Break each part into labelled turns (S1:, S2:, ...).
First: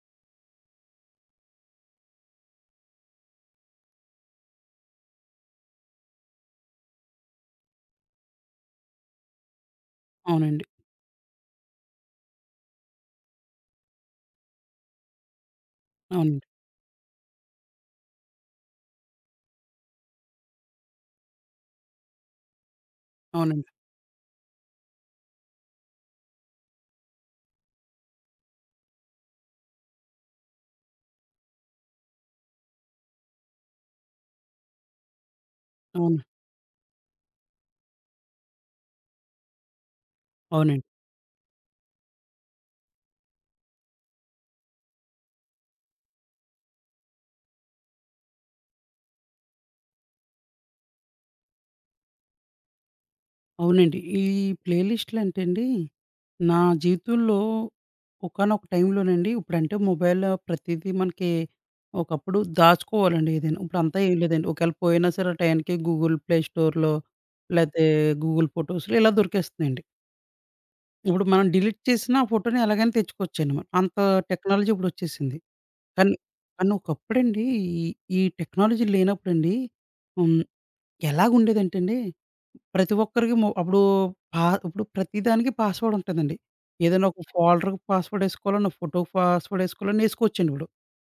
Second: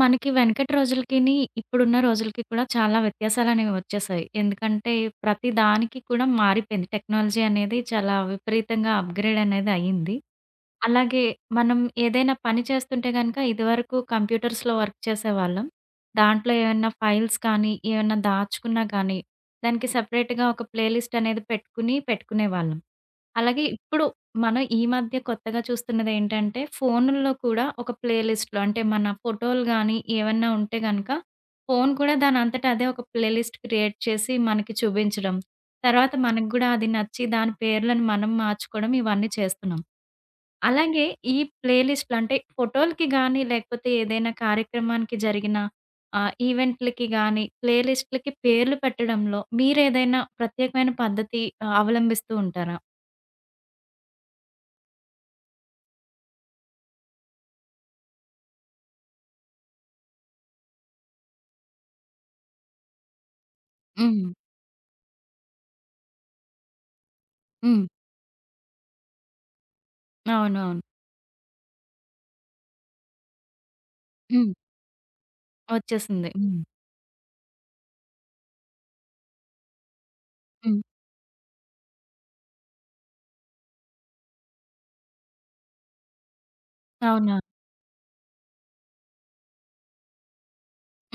S1: మనకి వెనకటి రోజులకిని, ఇప్పుడున్న రోజులకి కూడా చాలా వ్యత్యాసాలు అనేవి వచ్చేసాయి. ఎందుకంటే ప్రతి దానికి కూడా మారిపోయింది, టెక్నాలజీ అనేది చాలా విపరీతంగా అప్‌గ్రేడ్ అనేది అయింది.
S2: అవునండి.
S1: అలాగే, మనం ఏదైనా పని చేస్తుంటే గనుక ఇదివరకు కంప్యూటర్స్‌లో వర్క్ చేసేవాళ్ళం.
S2: అవునండి.
S1: దాంట్లో ఏమన్నా ఫైల్స్ కానీ, ఏమన్నా దాచుకున్నా గానీ, దానికి సెపరేట్‌గా ఒక ప్లే లిస్ట్ అనేది పెట్టుకుని, పెట్టుకునే వాళ్ళం. అలాగే
S2: అవునండి.
S1: ఇప్పుడు మనం ఈ మధ్య కొత్తగా చూస్తున్నదేంటంటే ఫోనుల్లో కూడా ఒక ప్లే లిస్టులు అంటే మన ఫోటోలు గానీ, ఏవన్నా ఉంటే కనుక. ఫోను కూడా దానంతట అదే ఒక ప్లే లిస్ట్ క్రియేట్ చేసి మనకి చూపించడం, తర్వాత
S2: అవును.
S1: మనకు గూడా అది నచ్చి దాని పేర్లను మనం మార్చుకోవడం ఇవన్నీ చేస్తున్నాం.
S2: అవునండి.
S1: అలాగే, ఈ ప్లే లిస్టులు అంటే ఫోటోలకి గానీ, లేకపోతే ఏదైనా కార్యక్రమానికి జరిగిన ఆహ్, ఈవెంట్లకి గానీ, ప్లే లిస్ట్‌లకి పేర్లు పెట్టడంలో మీరేదైనా ప్రత్యేకమైన పద్ధతి అవలంబిస్తుంటారా?
S2: అవునండి. ఈ ప్లే లిస్ట్‌లంటే అండి, నా జీవితంలో ఒకానొక టైంలోనండి ఇప్పుడంటే మొబైల్‌లో ప్రతీదీ మనకి ఒకప్పుడు దాచుకోవాలండి ఏదైనా, ఇప్పుడంతా ఏం
S1: హ్మ్.
S2: లేదండి, ఒకఏళ పోయినా సరే ఆ టయానికి గూగుల్ ప్లే స్టోర్‌లో,
S1: హ్మ్l
S2: లాతే గూగుల్ ఫోటోస్‌లో ఇలా దొరికేస్తున్నాయండి.
S1: అవునవును.
S2: ఇప్పుడు మనం డిలీట్ చేసినా ఆ ఫోటోని ఎలాగైనా తెచ్చుకోవచ్చండి. అంత
S1: హ్మ్.
S2: టెక్నాలజీ ఇప్పుడొచ్చేసింది. కానీ
S1: వచ్చేసింది. హ్మ్.
S2: కానీ ఒకప్పుడండి ఈ ఈ టెక్నాలజీ లేనప్పుడండి హ్మ్,
S1: హ్మ్.
S2: ఎలాగుండేదంటే అండి ప్రతి ఒక్కరికి మొ అప్పుడు పా ఇప్పుడు ప్రతి దానికి పాస్‌వర్డ్‌ ఉంటదండి. ఏదైనా ఒక
S1: అవునా?
S2: ఫోల్డర్‌కి పాస్‌వర్డ్‌ యేసుకోవాలన్నా ఫోటోకి ఫాస్‌వర్డ్‌ యెసుకోవాలన్నా యేసుకోవచ్చండి ఇప్పుడు.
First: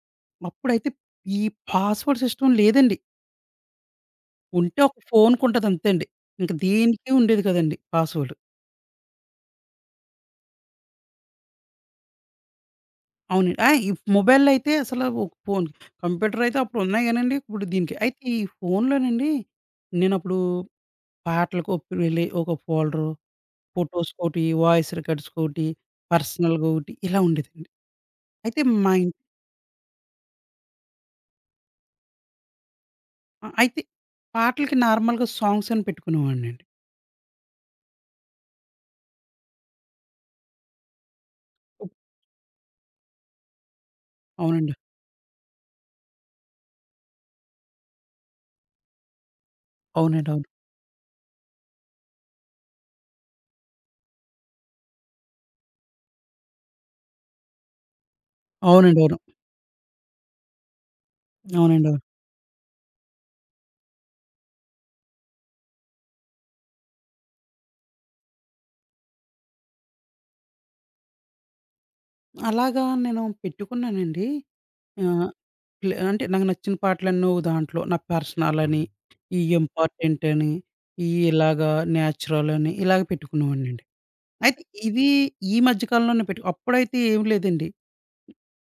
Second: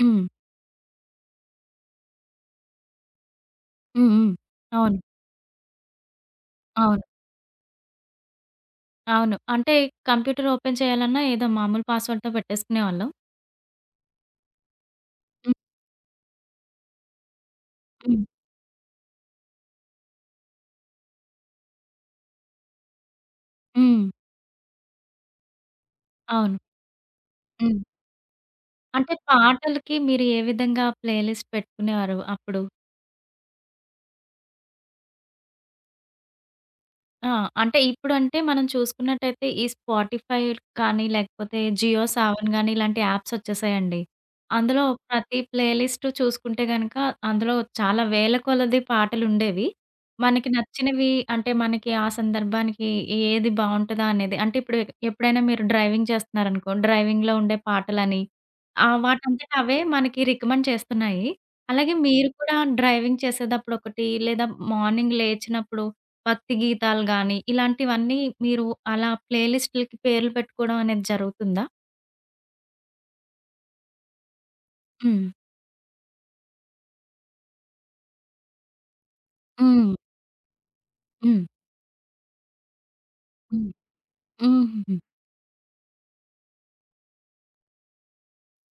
S1: హ్మ్.
S2: అప్పుడైతే ఈ పాస్‌వర్డ్‌ సిస్టమ్ లేదండి.
S1: హ్మ్, హ్మ్.
S2: ఉంటే
S1: అవును.
S2: ఒక ఫోనుకి ఉంటదంతే అండి. ఇంక
S1: అవును.
S2: దేనికి ఉండేది కాదండీ పాస్‌వర్డు.
S1: అవును. అంటే కంప్యూటర్ ఓపెన్ చేయాలన్నా ఏదో మామూలు పాస్‌వర్డ్‌తో పెట్టేసుకునే వాళ్ళం.
S2: అవునండి. ఆహ్, ఈ మొబైల్‌లో అయితే అసలు ఓ ఫోను. కంప్యూటరయితే అప్పుడు ఉన్నాయి గానండి. ఇప్పుడు దీనికి అయితే
S1: హ్మ్.
S2: ఈ ఫోనులోనండి నేను అప్పుడు పాటలకు ఒప్ వెళ్ళి ఒక ఫోల్డరు.
S1: హ్మ్.
S2: ఫోటోస్‌కి ఓటి వాయిస్ రికార్డ్స్ ఓటి
S1: అవును.
S2: పర్సనల్‌గా ఒకటి ఇలా ఉండేదండి.
S1: హ్మ్.
S2: అయితే మా ఇం
S1: అంటే పాటలకి మీరే విధంగా ప్లే లిస్ట్ పెట్టుకునేవారు అప్పుడు?
S2: ఆహ్, అయితే పాటలకి నార్మల్‌గా సాంగ్సని పెట్టుకునేవాడినండి.
S1: ఆ! అంటే ఇప్పుడంటే మనం చూసుకున్నట్టయితే ఈ స్పాటిఫై కానీ లేకపోతే జియో సావన్ గానీ ఇలాంటి యాప్స్ వచ్చేసాయండి.
S2: అవునండి.
S1: అందులో ప్రతి ప్లే లిస్ట్ చూసుకుంటే గనుక అందులో చాలా వేలకొలది పాటలుండేవి.
S2: అవునండి. అవును.
S1: మనకి నచ్చినవి అంటే మనకి ఆ సందర్భానికి ఏది బావుంటదా అనేది అంటే ఇప్పుడు ఎప్పుడైనా మీరు డ్రైవింగ్ చేస్తున్నారనుకో డ్రైవింగ్‌లో ఉండే పాటలని ఆహ్,
S2: అవునండి. అవును.
S1: వాటంతట అవే మనకి రికమెండ్ చేస్తున్నాయి. అలాగే
S2: అవునండొ.
S1: మీరు కూడా డ్రైవింగ్ చేసేతప్పుడు ఒకటి లేదా మార్నింగ్ లేచినప్పుడు భక్తి గీతాలు గానీ ఇలాంటివన్నీ మీరు అలా ప్లే లిస్టులకి పేర్లు పెట్టుకోవడం అనేది జరుగుతుందా?
S2: అలాగా నేను పెట్టుకున్నానండి.
S1: హ్మ్.
S2: ఆహ్, ఇల అంటే నాకు నచ్చిన పాటలన్నీ ఓహ్! దాంట్లో. నా పర్సనలని, ఈ
S1: హ్మ్.
S2: ఇంపార్టెంటని, ఈ
S1: హ్మ్.
S2: ఇలాగ న్యాచురలని, ఇలాగ
S1: హ్మ్.
S2: పెట్టుకునేవాడినండి. అయితే
S1: హుహుహు.
S2: ఇవీ ఈ మధ్య కాలంలోనే పెట్టుకు అప్పుడైతే ఏం లేదండి.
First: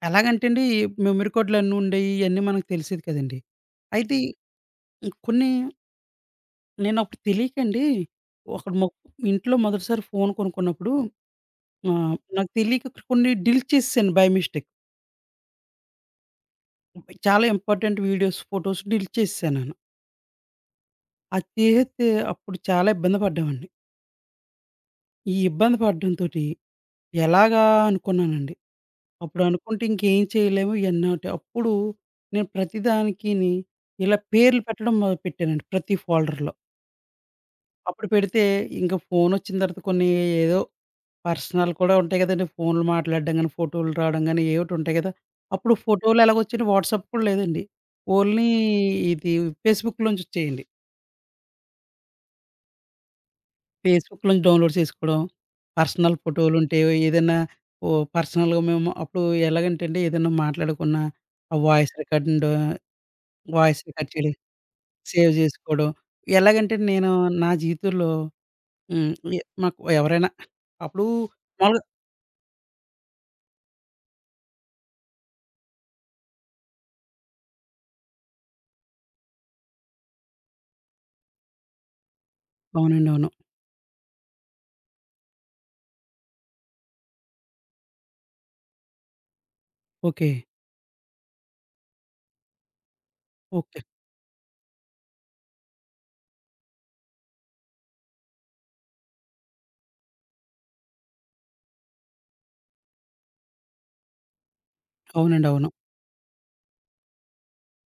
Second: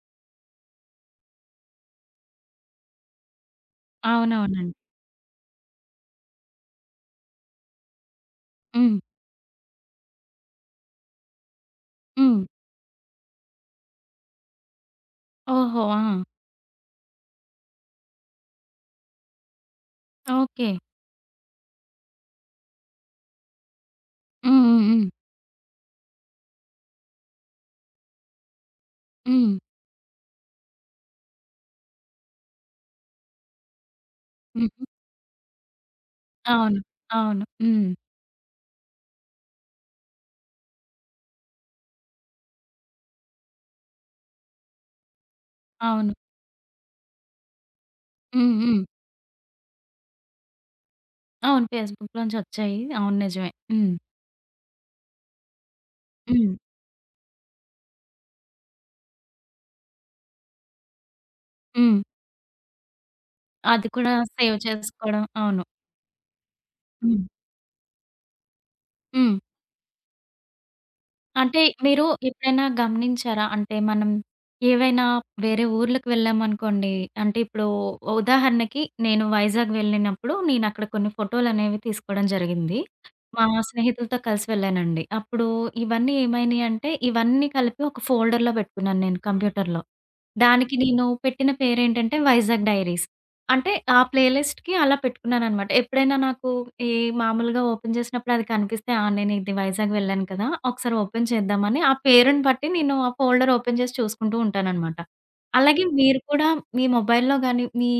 S2: ఎలాగంటే అండి, ఈ మెమరీకాడ్లన్ని ఉండేయి ఇయన్నీ మనకు తెలిసేది కదండీ! అయితే
S1: అవునవునండీ.
S2: ఇంక కొన్ని నేను అప్పుడు తెలీకండి, ఒక మొ
S1: హ్మ్.
S2: ఇంట్లో మొదటిసారి ఫోను కొనుక్కున్నప్పుడు ఆహ్,
S1: హ్మ్.
S2: నాకు తెలీక కొన్ని డీలిట్ చేసేసాను బై మిస్టేక్.
S1: ఓహో! ఆ!
S2: మొబై చాలా ఇంపార్టెంట్ వీడియోస్, ఫోటోస్ డిలీట్ చేసేసాను నేను.
S1: ఓకె.
S2: అది తీసేస్తే అప్పుడు చాలా ఇబ్బంది పడ్డామండి.
S1: హ్మ్. హ్మ్. హ్మ్.
S2: ఈ ఇబ్బంది పడటంతోటి, ఎలాగా అనుకున్నానండి. అప్పుడు
S1: హ్మ్.
S2: అనుకుంటే ఇంకేం చేయలేము ఇయన్నోటి అప్పుడు నేను ప్రతి దానికిని ఇలా పేర్లు
S1: హుహు.
S2: పెట్టడం మొదలుపెట్టానండి, ప్రతి ఫోల్డర్‌లో.
S1: అవును, అవును. హ్మ్.
S2: అప్పుడు పెడితే ఇంకా ఫోనోచ్చిన తర్వాత కొన్ని ఏదో పర్సనల్ కూడా ఉంటాయి కదండీ ఫోనులు మాట్లాడడం గాని, ఫోటోలు రావడం గాని ఏయోకటుంటయి కదా! అప్పుడు
S1: అవును.
S2: ఫోటోలెలాగోచ్చిన వాట్సాప్ కూడా లేదండి. ఓన్లీ
S1: హ్మ్. హ్మ్.
S2: ఇది ఫేస్‌బుక్‌లోంచొచ్చేయండి.
S1: అవును. ఫేస్‌‌బుక్‌లోనుంచొచ్చాయి. అవును. నిజమే‌. హ్మ్.
S2: ఫేస్‌‌బుక్‌లో నుంచి డౌన్‌లోడ్ చేసుకోవడం, పర్సనల్
S1: హ్మ్.
S2: ఫోటోలుంటే, ఏదైనా ఓహ్! పర్సనల్‌గా మేము అప్పుడు ఎలాగంటేండి, ఏదన్నా మాట్లాడుకున్నా, ఆ వాయిస్
S1: హ్మ్.
S2: రికార్డింగ్ దోయ్ వాయిస్
S1: అది
S2: రికార్డ్
S1: కూడా
S2: చేయడం,
S1: సేవ్ చేసుకోవడం.
S2: సేవ్
S1: అవును.
S2: చేసుకోవడం, ఎలాగంటే నేను
S1: హ్మ్.
S2: నా జీవితంలో హ్మ్,
S1: హ్మ్.
S2: ఎ మాకు ఎవరైనా అప్పుడు
S1: అంటే,
S2: మాములుగా
S1: మీరు ఎప్పుడైనా గమనించారా అంటే, మనం ఏవైనా వేరే ఊర్లకు వెళ్ళామనుకోండి. అంటే, ఇప్పుడూ ఉదాహరణకి, నేను వైజాగ్ వెళ్ళినప్పుడు, నేను అక్కడ కొన్ని ఫోటోలనేవి తీసుకోవడం జరిగింది.
S2: అవునండీ. అవును.
S1: మా స్నేహితులతో కలిసి వెళ్ళానండి. అప్పుడు ఇవన్నీ ఏమైనాయి అంటే, ఇవన్నీ కలిపి ఒక ఫోల్డర్‌లో పెట్టుకున్నాను నేను. కంప్యూటర్‌లో.
S2: ఓకే.
S1: దానికి నేను పెట్టిన పేరు ఏంటంటే వైజాగ్ డైరీస్. అంటే
S2: ఓకే.
S1: ఆ ప్లే లిస్ట్‌కి అలా పెట్టుకున్నానన్నమాట. ఎప్పుడైనా నాకు ఈ మామూలుగా ఓపెన్ చేసినప్పుడు అది కనిపిస్తే, ఆ! నేను ఇది వైజాగ్ వెళ్ళాను కదా ఒకసారి ఓపెన్ చేద్దామాని ఆ పేరుని పట్టి నేను ఆ ఫోల్డర్‌లో ఓపెన్ చేసి చూసుకుంటూ ఉంటానన్నమాట.
S2: అవునండి. అవును.
S1: అలాగే మీరు కూడా, మీ మొబైల్‌లో గాని, మీ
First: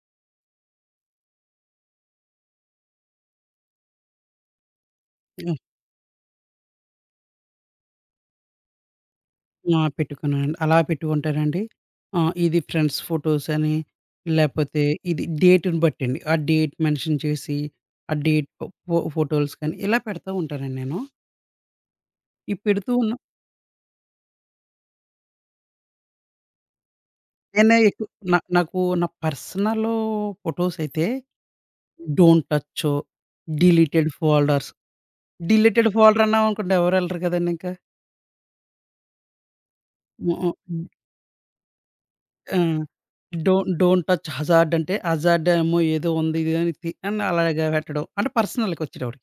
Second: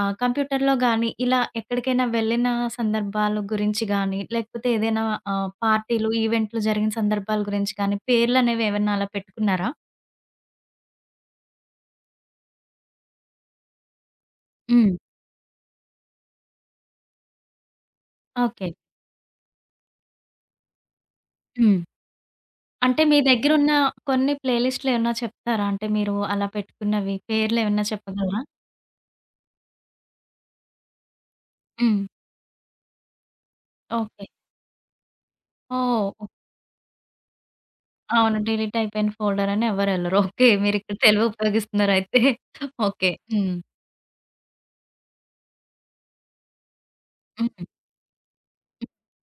S1: ఆహ్, కంప్యూటర్‌లో గాని, ఇలా ఎక్కడికైనా వెళ్ళిన సందర్భాల గురించి గాని, లేకపోతే ఏదైనా ఆహ్,
S2: హ్మ్.
S1: పార్టీలు, ఈవెంట్లు జరిగిన సందర్భాల గురించి కానీ పేర్లు అనేవి ఏమైనా అలా పెట్టుకున్నారా?
S2: ఆ! పెట్టుకున్నానండి. అలా పెట్టుకుంటారండి, ఆహ్, ఇది ఫ్రెండ్స్ ఫోటోసని లేకపోతే,
S1: హ్మ్.
S2: ఇది డేట్‌ని బట్టండి, ఆ డేట్ మెన్షన్ చేసి, ఆ డేట్
S1: ఓకే.
S2: పో ఫోటోస్‌కని ఇలా పెడతా ఉంటానండి నేను.
S1: హ్మ్,
S2: ఈ పెడుతూ
S1: అంటే
S2: ఉన్న
S1: మీ దగ్గరున్న కొన్ని ప్లేలిస్టులేమన్నా చెప్తారా? అంటే మీరు అలా పెట్టుకున్నవి
S2: నేనా
S1: పేర్లేవన్నా
S2: ఎకు నా
S1: చెప్పగలరా?
S2: నాకు నా పర్సనలు ఫోటోసయితే
S1: హ్మ్.
S2: డోంట్ టచ్చో డిలీటెడ్
S1: ఓకె.
S2: ఫోల్డర్స్. డిలీటెడ్
S1: ఓహ్!
S2: ఫోల్డరన్నామనుకోండి, ఎవరు ఎళ్ళరు కదండీ ఇంకా.
S1: అవును. డిలీట్ అయిపోయిన ఫోల్డర్ అనెవ్వరెళ్ళరు.
S2: మొ
S1: ఓకె
S2: హ్మ్.
S1: మీరిక్కడ తెలువి ఉపయోగిస్తున్నారయితే.
S2: హ్మ్,
S1: ఓకె. హ్మ్.
S2: డోంట్, డోంట్ టచ్ హజార్డ్ అంటే హజార్డ్ ఏమో ఏదో ఉంది అని
S1: హుహు.
S2: అలాగా పెట్టడం. అంటే, పర్సనల్‌కి
S1: హ్మ్.
S2: వచ్చేటప్పటికి.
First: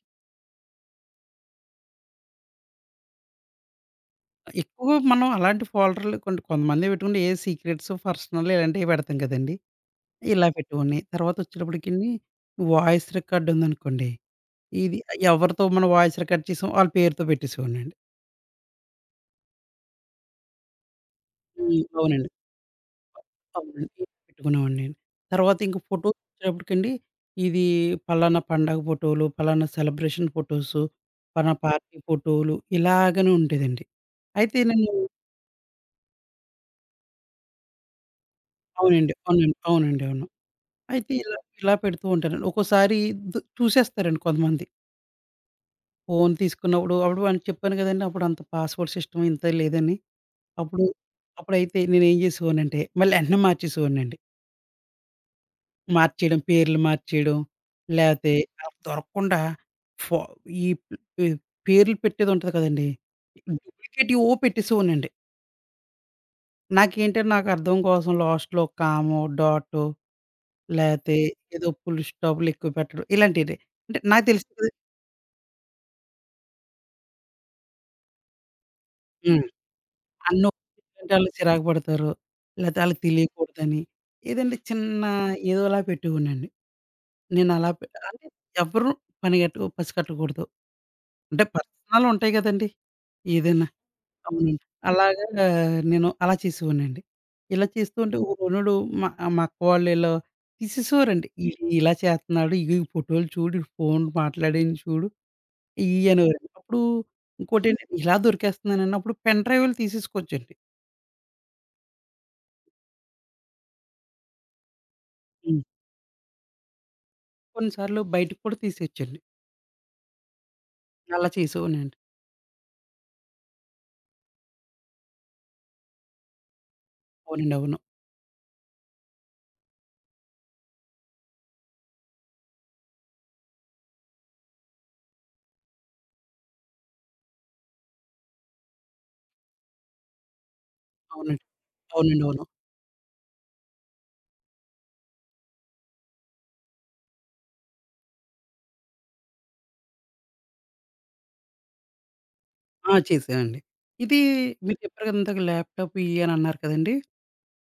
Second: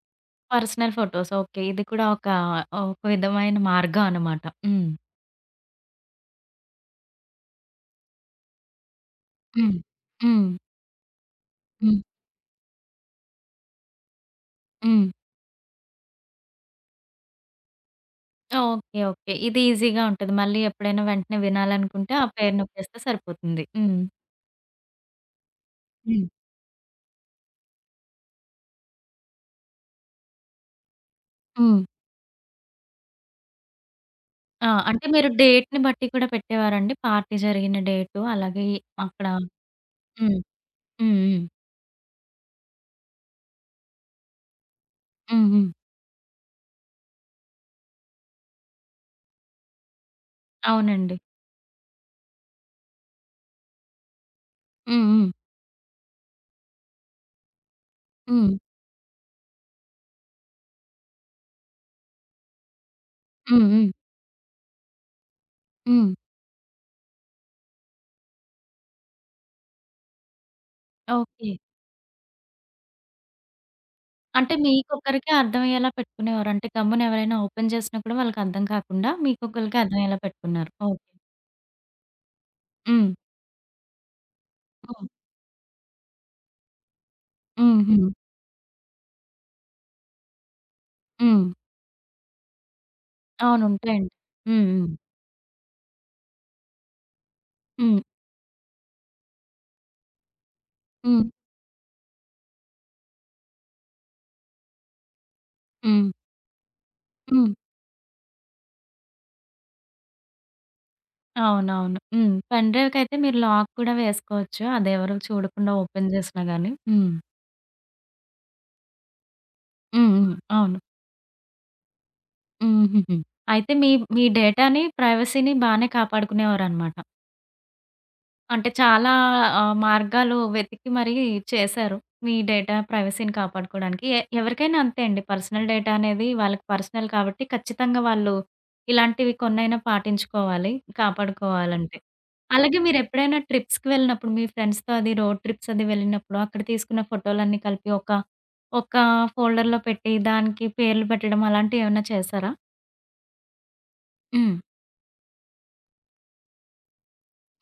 S1: Personal photos okay. ఇది కూడా ఒక ఒక విధమైన మార్గం అనమాట. హ్మ్.
S2: ఎక్కువ మనం అలాంటి ఫోల్డర్లు కొన్ని కొంతమందే పెట్టుకుంటే ఏ సీక్రెట్స్, పర్సనల్ ఇలాంటివి పెడతాం కదండీ!
S1: హ్మ్, హ్మ్.
S2: ఇలా పెట్టుకోని తర్వాత
S1: హ్మ్.
S2: వచ్చేటప్పటికిని వాయిస్ రికార్డ్ ఉందనుకోండి, ఇది
S1: హ్మ్.
S2: ఎవరితో మనం వాయిస్ రికార్డ్ చేసామో వాళ్ళ పేరుతో పెట్టేసేవాడినండి.
S1: ఓకె. ఓకె. ఇది ఈజిగా ఉంటది. మళ్ళీ ఎప్పుడైనా వెంటనే
S2: హ్మ్.
S1: వినాలనుకుంటే ఆ
S2: అవునండి.
S1: పేరు నొక్కేస్తే
S2: అ
S1: సరిపోతుంది.
S2: అవునండి
S1: హ్మ్.
S2: పెట్టుకునేవాడిని. తర్వాతింక ఫోటోస్
S1: హ్మ్.
S2: వచ్చేటప్పటికండి ఇది ఫలానా పండగ ఫోటోలు, పలానా సెలబ్రేషన్ ఫోటోస్, పలానా
S1: హ్మ్.
S2: పార్టీ ఫోటోలు ఇలాగనే ఉండేదండి. అయితే
S1: ఆ!
S2: నేను
S1: అంటే మీరు డేట్‌ని బట్టి కూడా పెట్టేవారండి? పార్టీ జరిగిన డేటు, అలాగే
S2: అవునండి,
S1: అక్కడ
S2: అవునండి. అవునండి అవును.
S1: హ్మ్.
S2: అయితే
S1: హ్మ్.
S2: ఇలా,
S1: హ్మ్.
S2: ఇలా పెడుతూ ఉంటానండి ఒక్కోసారి దు చూసేస్తారండి కొంతమంది.
S1: హుహు.
S2: ఫోన్ తీసుకున్నప్పుడు అప్పుడు వానికి చెప్పాను గదండి. అప్పుడంత పాస్‌వర్డ్ సిస్టమ్ ఇంత లేదని. అప్పుడు,
S1: అవునండి.
S2: అప్పుడైతే నేనేం జేసేవాడినంటే, మళ్ళీ యెంటనే మార్చేసేవోడినండి.
S1: హ్మ్, హ్మ్.
S2: మార్చేయడం. పేర్లు మార్చేయడం, లేతే
S1: హ్మ్.
S2: [unintelligible] దొరక్కుండా ఫ ఈ పె పేర్లు పెట్టేదుంటది కదండీ.
S1: హ్మ్, హ్మ్.
S2: డూప్లికేటియి ఓ పెట్టేసేవోడినండి.
S1: హ్మ్.
S2: నాకేంటంటే, నాకర్థం కోసం లాస్ట్‌లో కామో, డాట్టో లేతే
S1: ఓకే.
S2: ఏదో పులుస్టాపులెక్కువ పెట్టడం. ఇలాంటిదే. అంటే నాకు
S1: అంటే,
S2: తెలుస్తది.
S1: మీకొక్కరికే అర్థవయ్యేలా పెట్టుకునేవారు. అంటే, గమ్మునెవరైనా ఓపెన్ చేసినప్పుడు వాళ్ళకర్థం కాకుండా
S2: హ్మ్.
S1: మీకొక్కళ్ళకే అర్థవయ్యేలా పెట్టుకున్నారు. ఓకే.
S2: అన్నోఇట్టాంటోళ్ళే చిరాకు పడతారు, లేతే ఆళ్ళకి
S1: హ్మ్.
S2: తెలియకూడదని. ఏదంటే
S1: హ్మ్.
S2: చిన్నా ఏదోలా పెట్టేవోడినండి. నేనలా
S1: హ్మ్, హ్మ్.
S2: పెట్టెగాలనే, ఎవ్వరు పనిగట్టుకు పసికట్టకూడదు. అంటే,
S1: హ్మ్.
S2: పర్సనలుంటయి గదండి
S1: అవును.
S2: ఏదైనా
S1: ఉంటాయండి.
S2: గమ్ముని.
S1: హ్మ్, హ్మ్.
S2: అలాగా నేను అలా చేసేవోడినండి. ఇలా చేస్తూ
S1: హ్మ్.
S2: ఉంటే ఒకొనుడు మా ఆహ్, మా అక్క వాళ్ళీళ్ళు
S1: హ్మ్.
S2: తీసేసేవారండి. "ఈడు ఇలా చేత్తన్నాడు, ఇగో ఈ ఫోటోలు చూడు, ఈ ఫోన్లు మాట్లాడింది చూడు," ఈ
S1: హ్మ్.
S2: అనేవోరండి. [unintelligible] అప్పుడూ
S1: హ్మ్.
S2: ఇంకోటేంటంటే, ఇలా దొరికేస్తన్నానన్నప్పుడు పెన్ డ్రైవులు తీసేసుకోవచ్చండి.
S1: అవునవును హ్మ్, పెన్ డ్రైవ్ కైతే మీరు లాక్ కూడా వేసుకోవచ్చు. అది ఎవరు
S2: హ్మ్.
S1: చూడకుండా ఓపెన్ జేసినా గాని హ్మ్.
S2: కొన్ని సార్లు బయటికి కూడా తీసేయోచ్చండి.
S1: హుహు. అవును.
S2: అలా చేసేవాడినండి.
S1: హుహుహు. అయితే మీ మీ డేటాని ప్రైవసీని బాగానే కాపాడుకునేవారన్నమాట.
S2: అవునండి. అవును.
S1: అంటే, చాలా ఆహ్, మార్గాలు వెతికి మరి చేశారు మీ డేటా ప్రైవసీని కాపాడుకోడానికి. ఎ ఎవరికైనా అంతే అండి పర్సనల్ డేటా అనేది వాళ్ళకి పర్సనల్ కాబట్టి ఖచ్చితంగా వాళ్ళు ఇలాంటివి కొన్నైనా పాటించుకోవాలి
S2: అవునండి.
S1: కాపాడుకోవాలంటే.
S2: అవునండి, అవును.
S1: అలాగే మీరెప్పుడైనా ట్రిప్‌కి వెళ్ళినప్పుడు మీ ఫ్రెండ్స్‌తో అది రోడ్ ట్రిప్స్ అది వెళ్ళినప్పుడు అక్కడ తీసుకున్న ఫోటోలన్నీ కలిపి ఒక ఒక ఫోల్డర్‌లో పెట్టి దానికి పేర్లు పెట్టడం అలాంటివేమన్నా చేశారా?
S2: ఆ! చేసానండి. ఇది
S1: హ్మ్.
S2: మీరు చెప్పారు గదా ఇందాక ల్యాప్‌టాపు ఈయి అని అన్నారు కదండీ.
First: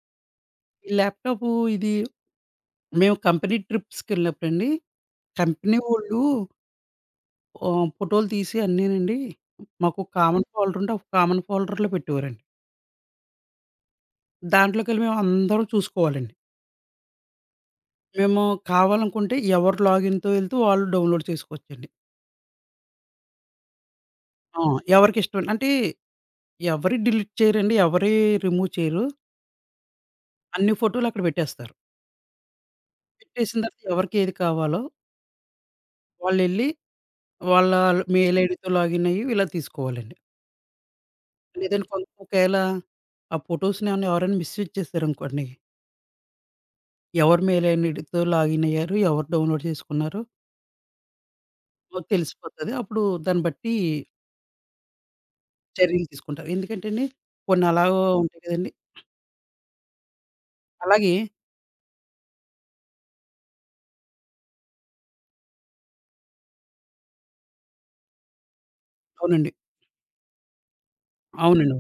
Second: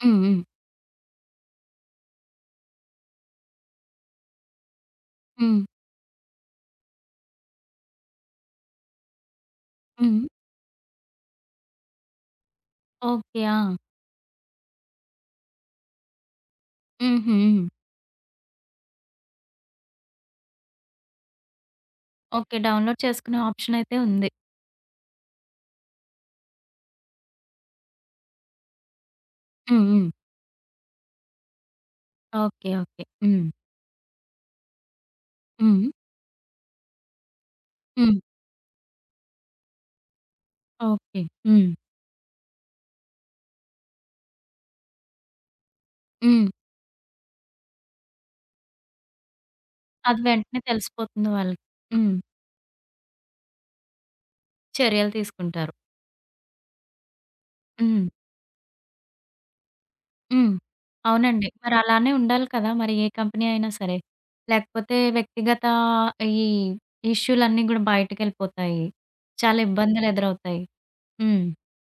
S1: హ్మ్, హ్మ్.
S2: ఈ ల్యాప్‌టాపూ ఇది మేము కంపెనీ ట్రిప్స్‌కెళ్ళినప్పుడండి
S1: హ్మ్.
S2: కంపెనీ వాళ్ళు ఆహ్, ఫోటోలు తీసి అన్నీ నండి మాకు
S1: హ్మ్.
S2: కామన్ ఫోల్డరుంటే ఒక కామన్ ఫోల్డర్‌లో పెట్టేవారండి.
S1: ఓకే. ఆ!
S2: దాంట్లోకెళ్ళి మేమందరం చూసుకోవాలండి.
S1: హుహు.
S2: మేము కావాలనుకుంటే ఎవరు లాగిన్‌తో యెళ్తూ వాళ్ళు డౌన్‌లోడ్ చేసుకోవచ్చండి.
S1: ఓకే. డౌన్‌లోడ్ చేసుకునే ఆప్షన్ అయితే ఉంది.
S2: ఆ! ఎవరికిష్టమండి అంటే ఎవరి డిలీట్ చెయ్యరండి, ఎవరీ రిమూవ్ చెయ్యరు.
S1: హ్మ్. హ్మ్.
S2: అన్ని ఫోటోలక్కడ పెట్టేస్తారు.
S1: ఓకే. ఓకే. హ్మ్.
S2: పెట్టేసిన తర్వాత ఎవరికి ఏది కావాలో...
S1: హ్మ్.
S2: వాళ్ళెళ్ళి వాళ్ళ ల్
S1: హ్మ్.
S2: మెయిల్ ఐడీతో లాగిన్ అయ్యి ఇలా తీసుకోవాలండి.
S1: ఓకే. హ్మ్.
S2: లేదంటే కొం ఒకేళ ఆ ఫోటోస్‌ని ఏమైనా ఎవరైనా మిస్ యూజ్ చేశారనుకోండి...
S1: హ్మ్.
S2: ఎవరు మెయిలైన్ ఐడితో లాగిన్ అయ్యారు? ఎవరు డౌన్‌లోడ్
S1: అది
S2: చేసుకున్నారు?
S1: వెంటనే తెలిసిపోతుంది వాళ్ళకి.
S2: పో
S1: హ్మ్.
S2: తెలిసిపోతది. అప్పుడు దాన్ని బట్టి...
S1: చర్యలు తీసుకుంటారు.
S2: చర్యలు తీసుకుంటారు. ఎందుకంటెండి కొన్నలాగ
S1: హ్మ్.
S2: ఉంటాయి గదండీ!
S1: హ్మ్.
S2: అలాగే
S1: అవునండి. మరి అలానే ఉండాలి కదా! మరి ఏ కంపెనీ అయినా సరే. లేకపోతే వ్యక్తిగత ఈ ఇష్యూలన్నీ గూడా బయటికెళ్ళిపోతాయి,
S2: అవునండి.
S1: చాలా ఇబ్బందులెదురవుతాయి హ్మ్.
S2: అవునండి అవును.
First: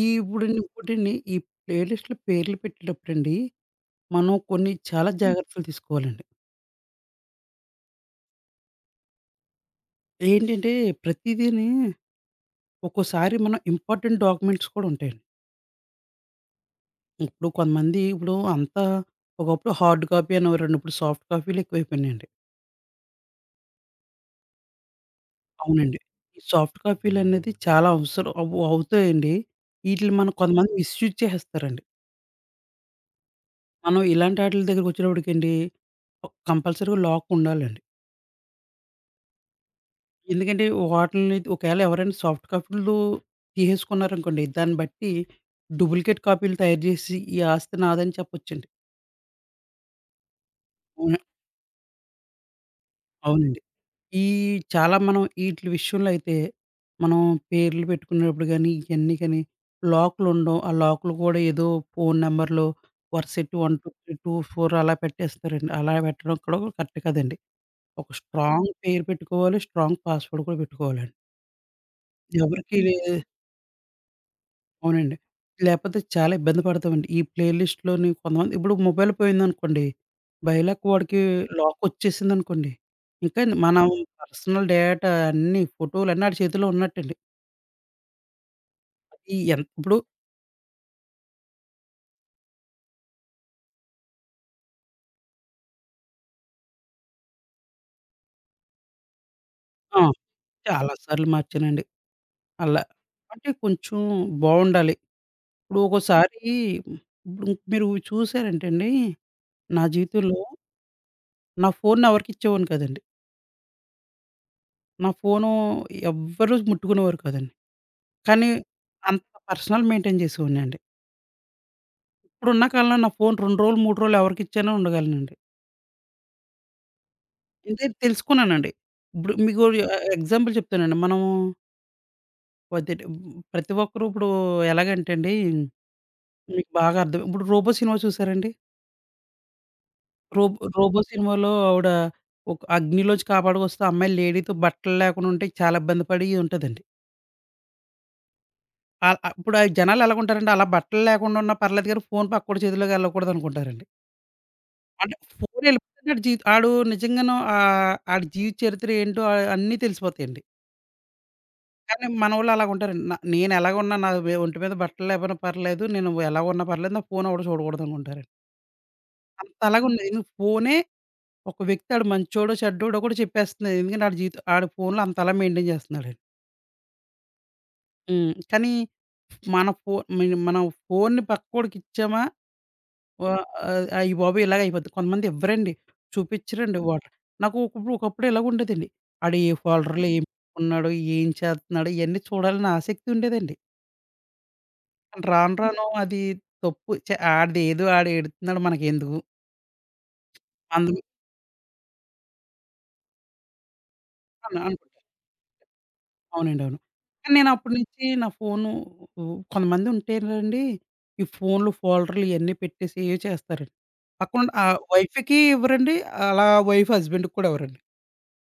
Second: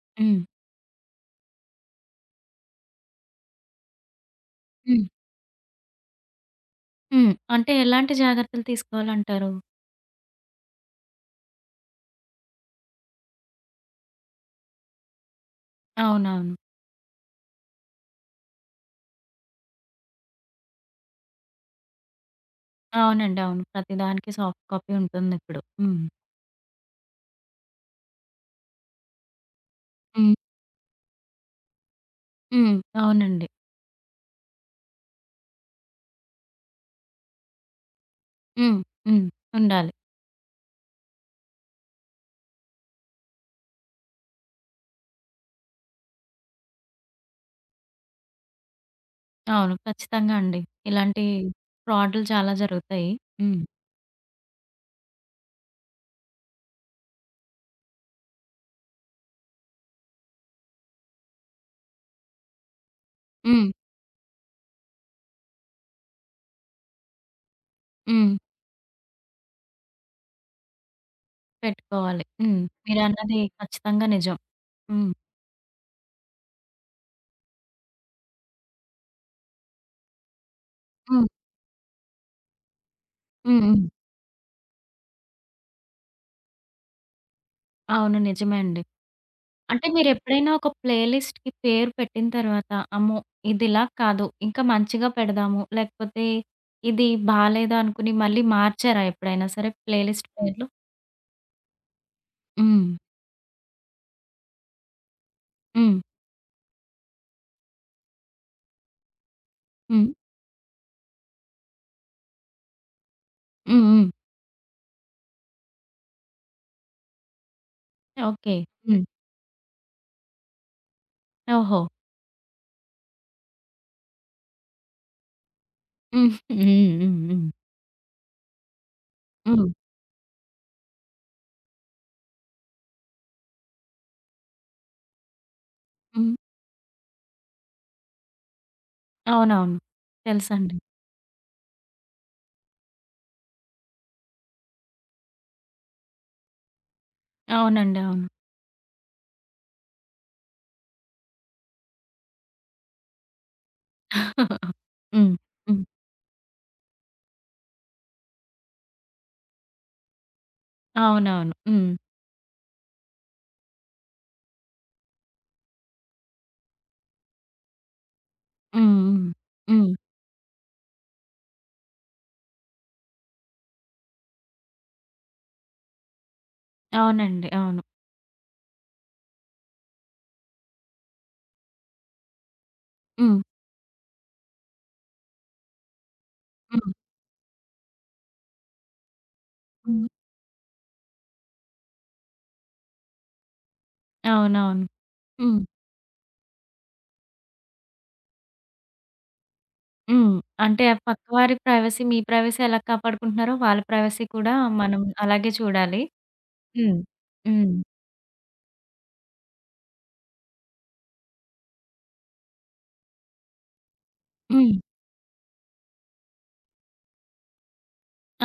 S2: ఈ
S1: హ్మ్.
S2: ఇప్పుడండి ఇంకోటండి ఈ ప్లే లిస్ట్‌లో పేర్లు పెట్టేటప్పుడండి మనం కొన్ని
S1: హ్మ్.
S2: చాలా జాగ్రత్తలు తీసుకోవాలండి.
S1: హ్మ్. అంటే ఎలాంటి జాగ్రత్తలు తీసుకోవాలంటారు?
S2: ఏంటంటే, ప్రతీదీని ఒక్కోసారి మన ఇంపార్టెంట్ డాక్యుమెంట్స్ కూడా ఉంటాయండి.
S1: అవునవును.
S2: ఇప్పుడు కొంతమంది ఇప్పుడు అంతా ఒకప్పుడు హార్డ్ కాపీ అనేవారండి ఇప్పుడు సాఫ్ట్ కాపీలెక్కువైపోయినాయండి.
S1: అవునండి. అవును. ప్రతిదానికి సాఫ్ట్ కాపీ ఉంటుందిప్పుడు.
S2: అవునండి.
S1: హ్మ్.
S2: ఈ సాఫ్ట్ కాపీలనేది చాలా అవసరం అవు-అవుతాయండి. వీటిల్ని మనం
S1: హ్మ్.
S2: కొంతమంది మిస్‌యూస్ చేసేస్తారండి.
S1: హ్మ్. అవునండి.
S2: మనం ఇలాంటాటిల దగ్గరకొచ్చేటప్పటికండి క్ కంపల్సరీగా లాక్ ఉండాలండి.
S1: హ్మ్. హ్మ్. ఉండాలి.
S2: ఎందుకంటే, వాటిల్ని ది ఒకేళ ఎవరైనా సాఫ్ట్ కాపీలు తీసేసుకున్నారనుకోండి, దాన్ని బట్టి డూప్లికేట్ కాపీలు తయారు జేసి ఈ ఆస్తి నాదని చెప్పొచ్చండి.
S1: అవును. ఖచ్చితంగా అండి.
S2: [unintelligible]
S1: ఇలాంటి ఫ్రాడ్లు చాలా జరుగుతాయి.
S2: అవునండి.
S1: హ్మ్.
S2: ఈ చాలా మనం ఈటిల విషయంలో అయితే, మనం పేర్లు పెట్టుకునేప్పుడు గాని, ఇయన్నీ కాని లాక్లుండవు ఆ లాక్లు కూడా ఏదో ఫోను నెంబర్లు వర్సెట్టి
S1: హ్మ్.
S2: 1, 2, ౩, 2, 4 అలా పెట్టేస్తారండి. అలా పెట్టడం కూడా కరెక్ట్ కాదండి. ఒక
S1: హ్మ్
S2: స్ట్రాంగ్ పేరు పెట్టుకోవాలి. స్ట్రాంగ్ పాస్వర్డ్ కూడా పెట్టుకోవాలండి.
S1: పెట్టుకోవాలి. హ్మ్.
S2: ఎవరికీ లే
S1: మీరన్నది ఖచ్చితంగా నిజం. హ్మ్.
S2: అవునండి. లేకపోతే చాలా ఇబ్బంది పడతామండి. ఈ ప్లే లిస్ట్‌‌లోని కొంతమంది ఇప్పుడు మొబైల్ పోయిందనుకోండి, బై లక్ వాడికి
S1: హ్మ్.
S2: లాకొచ్చేసిందనుకోండి. ఇంకండి
S1: హ్మ్.
S2: మనం
S1: హ్మ్.
S2: పర్సనల్ డేటా అన్నీ, ఫోటోలన్నీ ఆడి చేతిలో ఉన్నట్టండి.
S1: అవును. నిజమే అండి.
S2: ఈ ఎం
S1: అంటే
S2: ఇప్పుడు
S1: మీరెప్పుడైనా ఒక ప్లే లిస్ట్‌కి పేరు పెట్టిన తర్వాత, "అమ్మో! ఇదిలా కాదు, ఇంకా మంచిగా పెడదాము," లేకపోతే ఇది బాలేదు అనుకోని మళ్ళీ మార్చారా ఎప్పుడైనా సరే? ప్లే
S2: ఆ!
S1: లిస్ట్ పేర్లు.
S2: చాలా సార్లు మార్చానండి. అలా
S1: హ్మ్.
S2: అంటే కొంచెం బావుండాలి. ఇప్పుడు
S1: హ్మ్.
S2: ఒకోసారి ఇపుడ్ మీరు చూశారంటేండి నా
S1: హ్మ్.
S2: జీవితంలో... నా ఫోన్‌నెవరికిచ్చేవాడిని కాదండి.
S1: హ్మ్. హ్మ్.
S2: నా ఫోను ఎవ్వరు ముట్టుకునేవారు కాదండి. కానీ,
S1: ఓకే. హ్మ్.
S2: అంత పర్సనల్ మెయింటెయిన్ జేసేవాడినండి.
S1: ఓహో!
S2: ఇప్పుడున్న కాలంలో, నా ఫోను 2 రోలు, 3 రోలు ఎవరికిచ్చైన ఉండగలనండి.
S1: హ్మ్. హ్మ్. హ్మ్. హ్మ్.
S2: ఇదే తెలుసుకున్నానండి. ఇప్పుడు మీకు
S1: హ్మ్.
S2: ఒకటి ఆ ఆ ఎగ్జాంపుల్ చెప్తానండి. మనమూ [unintelligible] ప్రతి ఒక్కరు ఇప్పుడు ఎలాగంటే అండి,
S1: హ్మ్.
S2: మీకు బాగా అర్థం ఇప్పుడు 'రోబో' సినిమా చూసారా అండి?
S1: అవునవును
S2: 'రోబో
S1: తెలుసండి.
S2: రోబో' సినిమాలో ఆవిడ ఒక అగ్నిలో నుంచి కాపాడుకొస్తే ఆ అమ్మాయిలు లేడీతో బట్టలు లేకుండా ఉంటే చాలా ఇబ్బంది పడి ఉంటదండి.
S1: అవునండి. అవును.
S2: ఆహ్, అ ఇప్పుడు జనాలు ఎలాగుంటారండి అలా బట్టలు లేకుండా ఉన్నా పర్లేదు గాని, ఫోను పక్కోడి చేతిలోకెళ్ళకూడదనుకుంటారండి. అంటే
S1: హ్మ్,
S2: ఫోను
S1: హ్మ్.
S2: ఎళ్లిపోతేనే ఆడి జీ ఆడు నిజంగానో ఆహ్, ఆడి జీవిత చరిత్ర ఏంటో అ అన్నీ తెలిసిపోతాయండి.
S1: అవునవును. హ్మ్.
S2: కానీ మనోళ్ళు అలాగుంటారండి. న నేనేలాగున్నా నా మీద ఒంటి మీద బట్టలు లేకపోయినా పర్లేదు. నేను ఎలాగున్నా పర్లేదు. నా ఫోను ఎవడు చూడకూడదనుకుంటారండి.
S1: హ్మ్, హ్మ్.
S2: అంతలాగా
S1: హ్మ్.
S2: ఉంది. ఎందుకు ఫోనే ఒక వ్యక్తి ఆడు మంచోడో? చెడ్డోడో? గూడా చెప్పేస్తుంది. ఎందుకంటే వాడి జీవితం వాడు ఫోన్లో అంతలా మెయింటైన్ చేస్తున్నాడండి.
S1: అవునండి. అవును.
S2: హ్మ్, కానీ ఫ్ మన ఫోను మనం ఫోన్ని పక్కోడికి ఇచ్చామా వా
S1: హ్మ్.
S2: అయ్ అయ్య బాబోయ్! ఇలాగయిపోద్ది. కొంతమందివ్వరండి. చూపించరండి
S1: హ్మ్.
S2: వాళ్ళు. నాకు ఒకప్పుడు ఒకప్పుడు ఇలాగుండేదండి. వాడు ఏ
S1: హ్మ్.
S2: ఫోల్డర్‌లో ఏం పెట్టుకున్నాడో? ఏం చేత్తున్నాడో? ఇయన్నీ చూడాలని ఆసక్తి ఉండేదండి.
S1: అవునవును.
S2: రాను,
S1: హ్మ్.
S2: రాను అది తప్పు ఛ ఆడిదేదో ఆడు ఏడుత్తున్నాడు మనకెందుకు?
S1: హ్మ్. అంటే ఆ
S2: అందుకు
S1: పక్కవారి ప్రైవసీ, మీ ప్రైవసీ ఎలా కాపాడుకుంటున్నారో, వాళ్ళ ప్రైవసీ కూడా
S2: అన్నాను.
S1: మనం అలాగే చూడాలి.
S2: అవునండవును.
S1: హ్మ్.
S2: కానీ, నేను అప్పటి
S1: హ్మ్.
S2: నుంచి నా ఫోనూ ఉ కొంతమంది ఉంటేనండి ఈ ఫోన్లు ఫోల్డర్లు ఇయన్నీ పెట్టేసి ఏయో చేస్తారండి. పక్కనున్న
S1: హ్మ్.
S2: ఆహ్, వైఫ్‌కి ఇవ్వరండి, అలా వైఫు హస్బెండ్‌ కూడా ఇవ్వరండి.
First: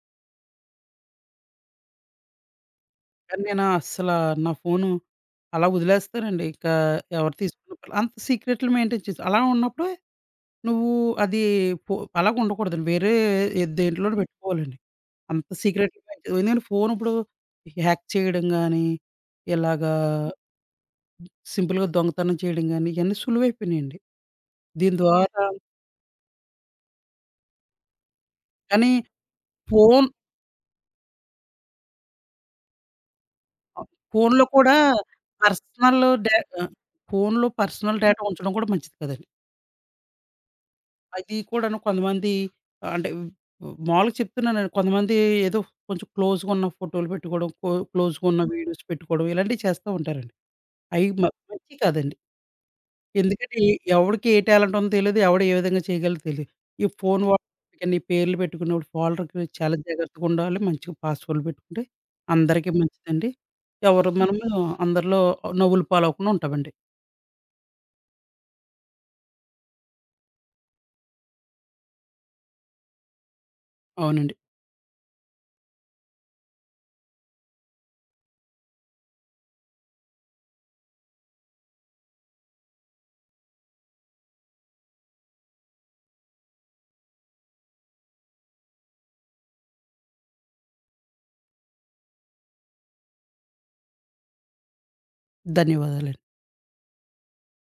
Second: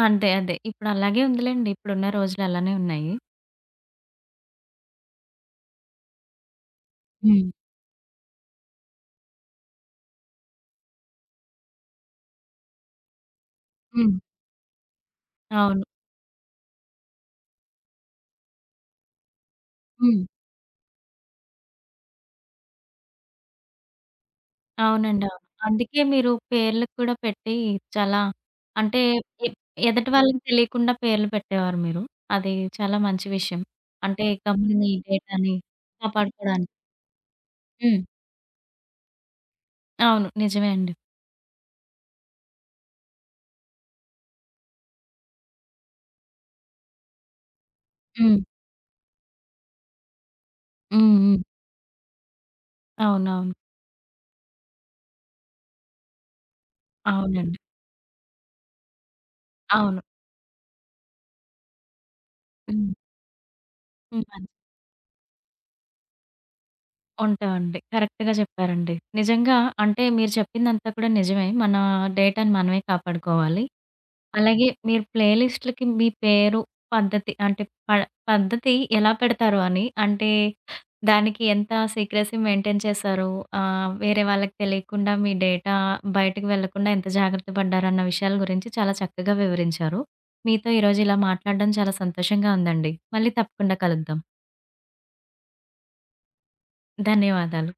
S1: అంతే. అదే. ఇప్పుడు అలాగే ఉందిలెండి. ఇప్పుడున్న రోజులు అలానే ఉన్నాయి.
S2: కానీ, నేనస్సల నా ఫోను అలా వదిలేస్తానండి. ఇక ఎవరు
S1: హ్మ్.
S2: తీసుకున్న అంత సీక్రెట్లు మెయింటైన్ చేస్ అలా ఉన్నప్పుడే నువ్వు అది పో అలాగ ఉండకూడదండి. వేరే ఎద్
S1: హ్మ్.
S2: దేంట్లోనో పెట్టుకోవాలండి. అంత
S1: అవును.
S2: సీక్రెట్లు [unintelligible] నేను ఫోనుప్పుడు హ్యాక్ చేయడం గానీ ఇలాగా
S1: హ్మ్.
S2: సింపుల్‌గా దొంగతనం చేయడం కాని, ఇయన్నీ సులువైయిపోయినియండి. దీని
S1: అవునండి. అవును.
S2: ద్వారా
S1: అందుకే మీరు పేర్లుకు కూడా పెట్టి, చాలా
S2: కానీ
S1: అంటే, ఎప్
S2: ఫోను
S1: ఎదుటివాళ్ళకి తెలియకుండా పేర్లు పెట్టేవారు మీరు. అది చాలా మంచి విషయం. అంటే,
S2: ఫోన్లో కూడా,
S1: కంపెనీ డేటాని
S2: పర్సనల్ డే
S1: కాపాడుకోడానికి.
S2: ఆహ్, ఫోన్లో పర్సనల్
S1: హ్మ్.
S2: డేటా ఉంచడం కూడా మంచిది కాదండి.
S1: అవును. నిజమే అండి.
S2: అది కూడాను కొంతమంది ఆహ్, అంటే మాములుగా చెప్తున్నానండి. కొంతమంది ఏదో కొంచెం క్లోజ్‌గున్న ఫోటోలు పెట్టుకోవడం, క్లో క్లోజ్‌గున్న
S1: హ్మ్.
S2: వీడియోస్ పెట్టుకోవడం, ఇలాంటివి చేస్తా ఉంటారండి.
S1: హ్మ్.
S2: అయి మ
S1: హ్మ్.
S2: మంచియి కాదండి.
S1: అవునవును.
S2: ఎందుకంటే, ఎ ఎవడికి ఏ టాలెంటుందో తెలీదు, ఎవడు ఏ విధంగా చేయగలడో తెలీదు. ఈ ఫోను
S1: అవునండి.
S2: వాడి పేర్లు పెట్టుకున్నప్పుడు ఫోల్డర్‌కి చాలా
S1: అవును.
S2: జాగ్రత్తగా ఉండాలి. మంచిగా పాస్‌వర్డ్‌లు పెట్టుకుంటే, అందరికీ
S1: హ్మ్.
S2: మంచిదండి. ఎవరు
S1: హ్మ్.
S2: మనము
S1: మంచి
S2: అందరిలో నవ్వులపాలవ్వకుండా ఉంటామండి.
S1: ఉంటావండి. కరెక్ట్‌గా చెప్పారండి. నిజంగా, అంటే మీరు చెప్పిందంతా కూడా నిజమే. మన డేటాను మనమే కాపాడుకోవాలి.
S2: అవునండి.
S1: అలాగే మీరు ప్లేలిస్ట్‌లకి మీ పేరు, పద్ధతి, అంటే ప పద్ధతి ఎలా పెడతారు అని అంటే, దానికి ఎంత సీక్రెసీ మెయింటైన్ చేసారో, ఆహ్, వేరే వాళ్ళకి తెలియకుండా మీ డేటా బయటకు వెళ్లకుండా ఎంత జాగ్రత్త పడ్డారన్న విషయాల గురించి చాలా చక్కగా వివరించారు. మీతో ఈరోజు ఇలా మాట్లాడడం చాలా సంతోషంగా ఉందండి. మళ్ళీ తప్పకుండా కలుద్దాం.
S2: ధన్యవాదాలండి.
S1: ధన్యవాదాలు.